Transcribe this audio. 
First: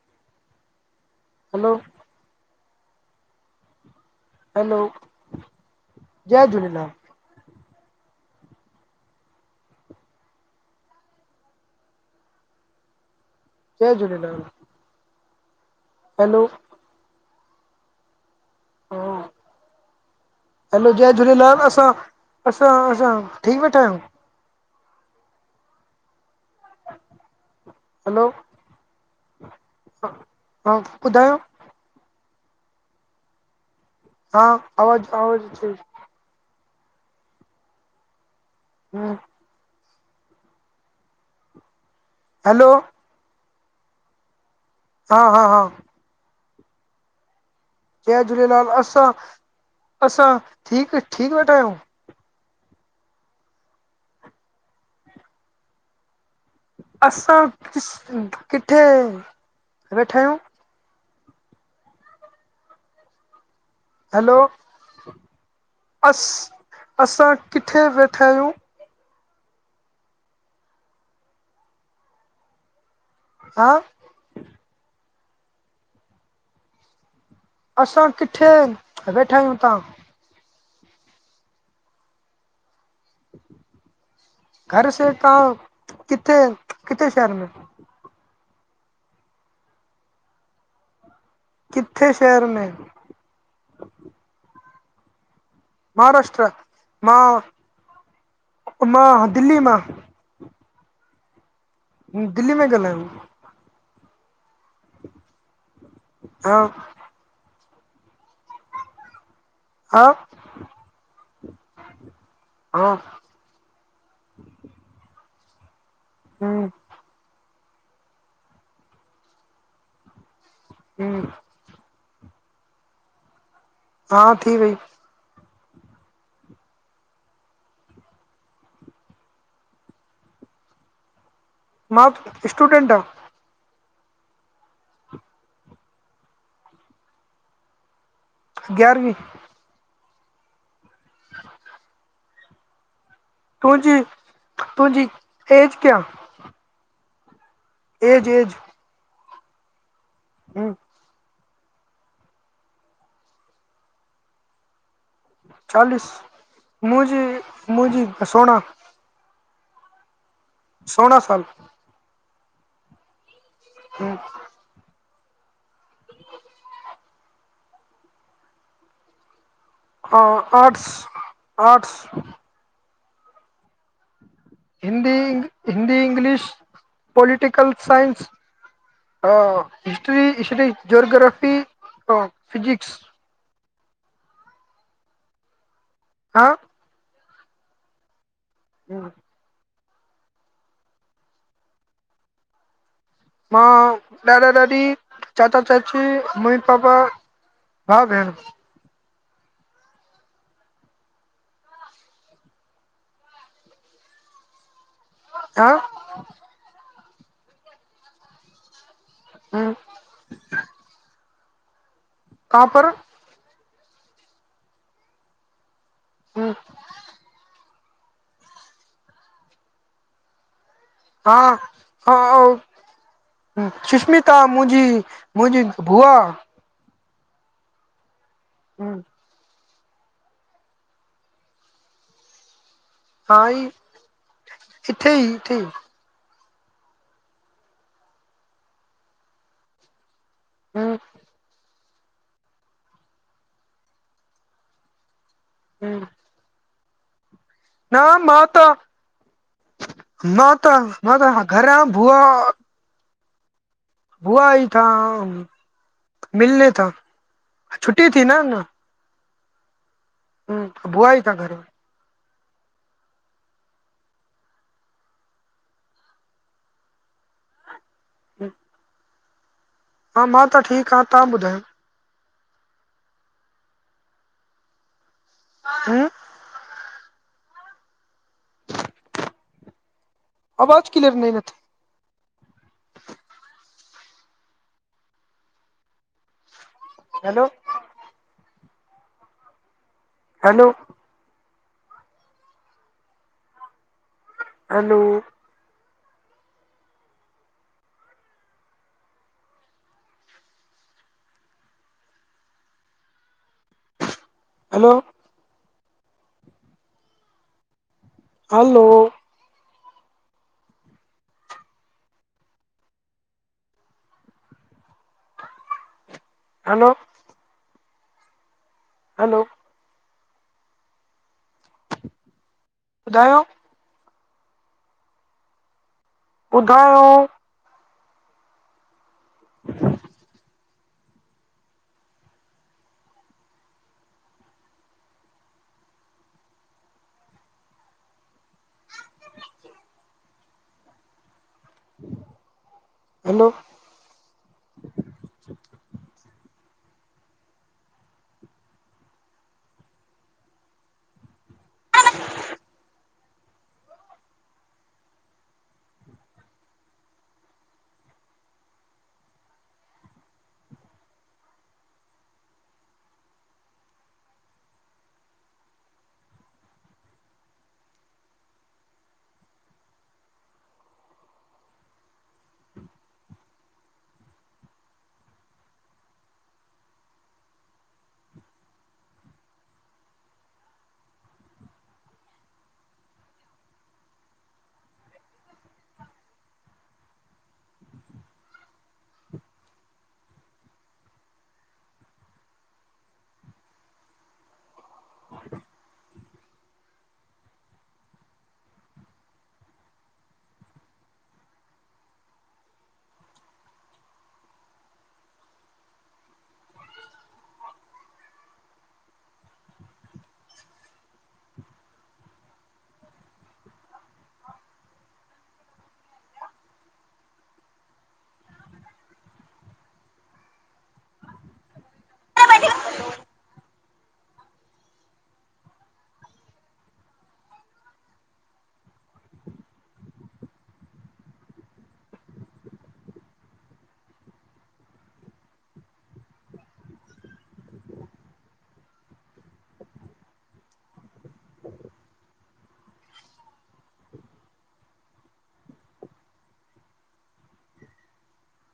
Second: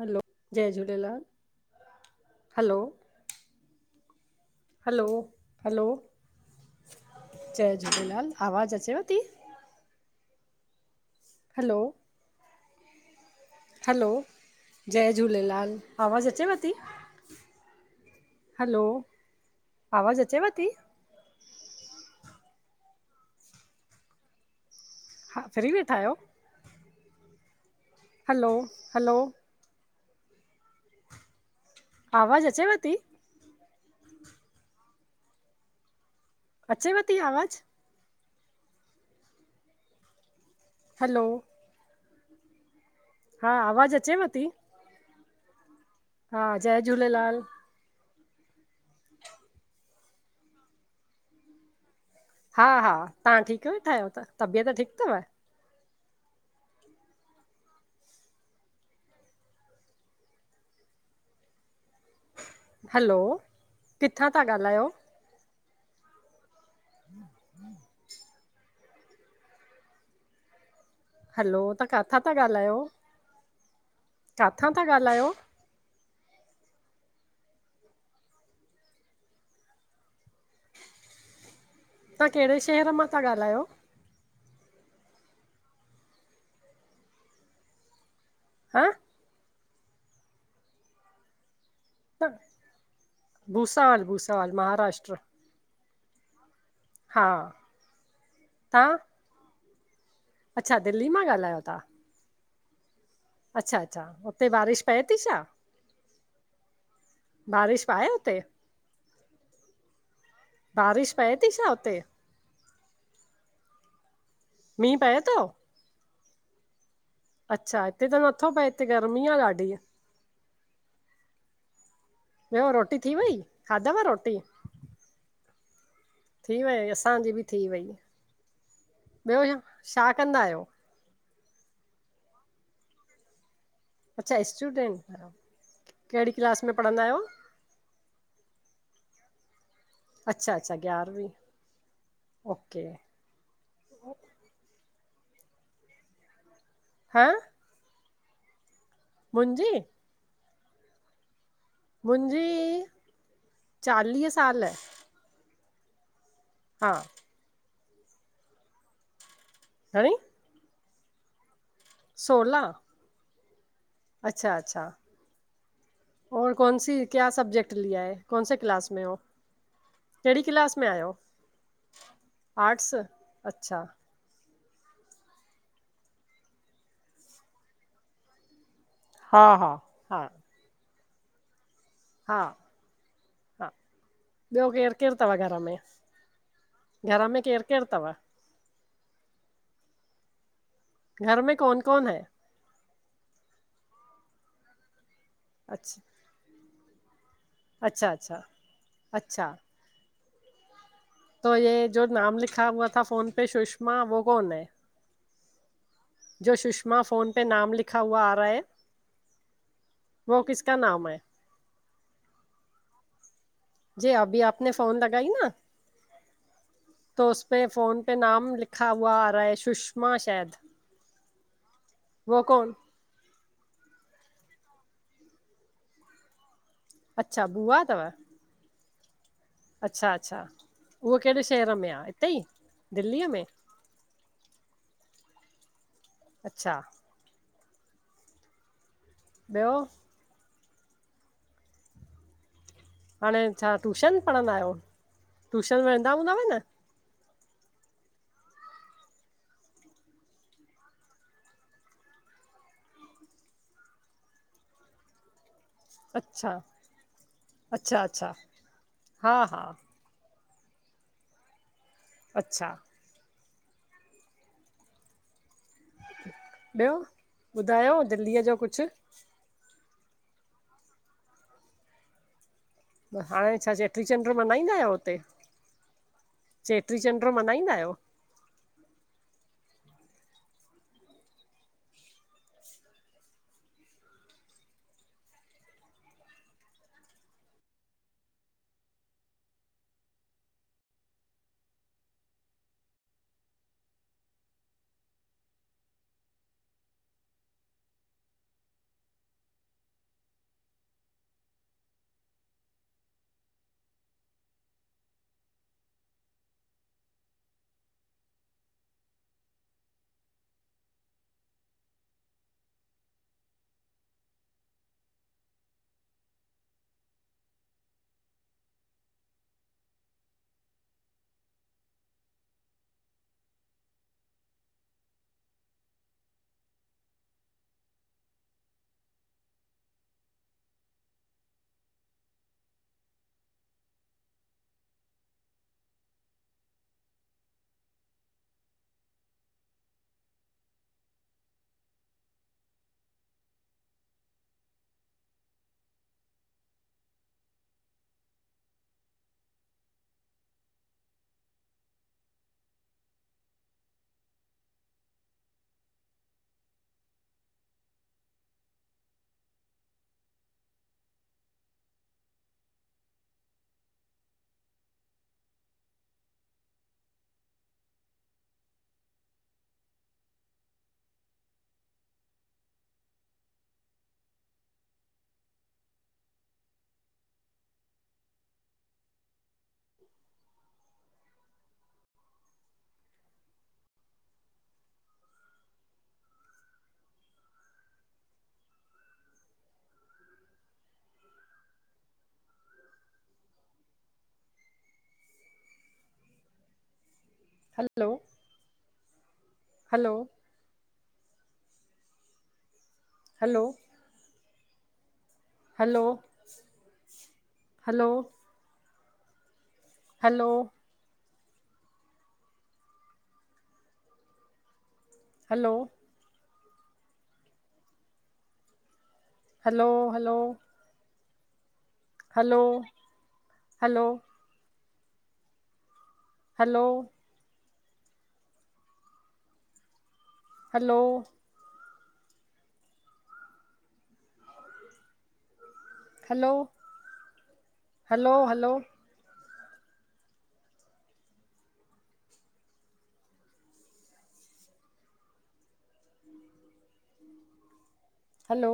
हलो, जय Jhulelal! Hello! Hello! Hello, hello, जय झूलेलाल जय झूलेलाल! आवाज़ अचेव ती? हलो, जय हलो, झूलेलाल जय झूलेलाल! आवाज़ हलो अचेव ती? हलो! हा आवाज़ अचेव ती? हलो जय झूलेलाल! असां, असां असां फ्री वेठायूं। हा, फ्री वेठायो हलो, हलो! हा, ॿुधायो आवाज़ अचेव ती? हा, आवाज़ आवाज़ अचे ती। अचेव ती आवाज़? हूं- हैलो! हलो! हा, आवाज़ अचेव ती? हा हा हा हा, जय झूलेलाल! जय झूलेलाल, असां असां ठीक ठीक, वेठायूं। हा हा, तहां ठीक वेठायो, त तबियत ठीक तव? असां किस, किथे वेठायूं? हलो! किथां हैलो, था ॻाल्हायो अस, असां किथे वेठायूं? हलो! तां काथां ता ॻाल्हायो? हा काथां ता ॻाल्हायो? असां किथे, वेठायूं तां? तहां केड़े शहर मां ता ॻाल्हायो? घर से तहां, किथे किथे शहर में? हां किथे शहर में? भूसावल, भूसावल महाराष्ट्र। महाराष्ट्र, मां हा तव्हां मां दिल्लीअ मां। अच्छा, दिल्ली मां ॻाल्हायो ता। हूं, दिल्ली में ॻल्हायूं। अच्छा- अच्छा, उते बारिश पए थी छा? हा बारिश ब आए हुते? हा बारिश पए ती छा हुते? ह [inaudible] मींहु पए तो? हम [inaudible] अच्छा, हिते त नथो पए, हिते गर्मी आ ॾाढी। हम [inaudible] ॿियो, रोटी थी वेई, खाधव हा रोटी? थी वई थी वई असांजी बि थी वई। ॿियो छा- छा कंदा आहियो? मां स्टूडेंट आं। अच्छा स्टूडेंट, केड़ी क्लास में पढ़ंदा आहयो? ग्यारवीं अच्छा अच्छा ग्यारहंवी, ओके। तुंजी तुंजी एज क्या? हा एज- एज! मुंजी! हम मुंहिंजी चालीह साल चालीस! हा मुंजी, मुंजी सोणाह घणी? सोला साल सोलह! अच्छा- अच्छा और कौन सी कया सब्जजेक्ट लिया है, कौनसे क्लास में हो? [unintelligible] कहिड़ी क्लास आर्टस में आहियो -आर्टस आर्ट्स! अच्छा! Hindi, Hindi, English, political science हा अंउ हा हा हिस्ट्री्ट्, जियोग्राफी, हा फिजिक्स हा, ॿियो केरु केरु थव घर में? हा घर में केर केर थव? हम [inaudible] घर में कन कन है [unintelligible] मां ॾाॾा- ॾाॾी, चाचा- अच्छा चाची, मम्मी- पापा भाउ अच्छा भेण -अच्छा, अच्छा त हे जो नाम लिखा हुआ था फोन पे सुषमा वो कौन है? [unintelligible] ह [inaudible] जो सुषमा [unintelligible] फ़ोन पे नाम लिखा हुआ आरह ह हम [inaudible] वह किस क नाम ह [unintelligible] क पर [inaudible] जी अभी आप न फोन लॻाई न त उपे [unintelligible] फोन पे नाम लिखा हुआ आ रहा है सुषमा शाय [unintelligible] द हा हा सुष्मिता मुंजी मुंजी बुआ अच्छा बूआ थव। हम अच्छा-अच्छा उहो कहिड़े शहर में आ इते ई? दिल्लीअ हा में ई इथे ई इथे ई। अच्छा ॿियो? हम हाणे छा टूशन पढ़ंदा आयो टूशन वेंदा हूंदव न? न माता माता माता घर भुआ बुआ आई था अच्छा मिलण था अच्छा छुटी थी अच्छा न न हा हा हम बुआई तां घर अच्छा ॿयो ॿुधायो दिल्लीअ जो कुछ? हा मां त ठीक आ तव्हां ॿुधायो? हाणे छा चेटीचंड मल्हाईंदा आहियो हुते? हम चेटी चंड मनहाईंदा आयो? आवाज़ क्लीअर नथ hello hello hello hello hello hello hello ॿुधायो ॿुधायो हलो [unintelligible] hello hello hello hello hello hello hello hello hello hello hello hello hello hello hello hello hello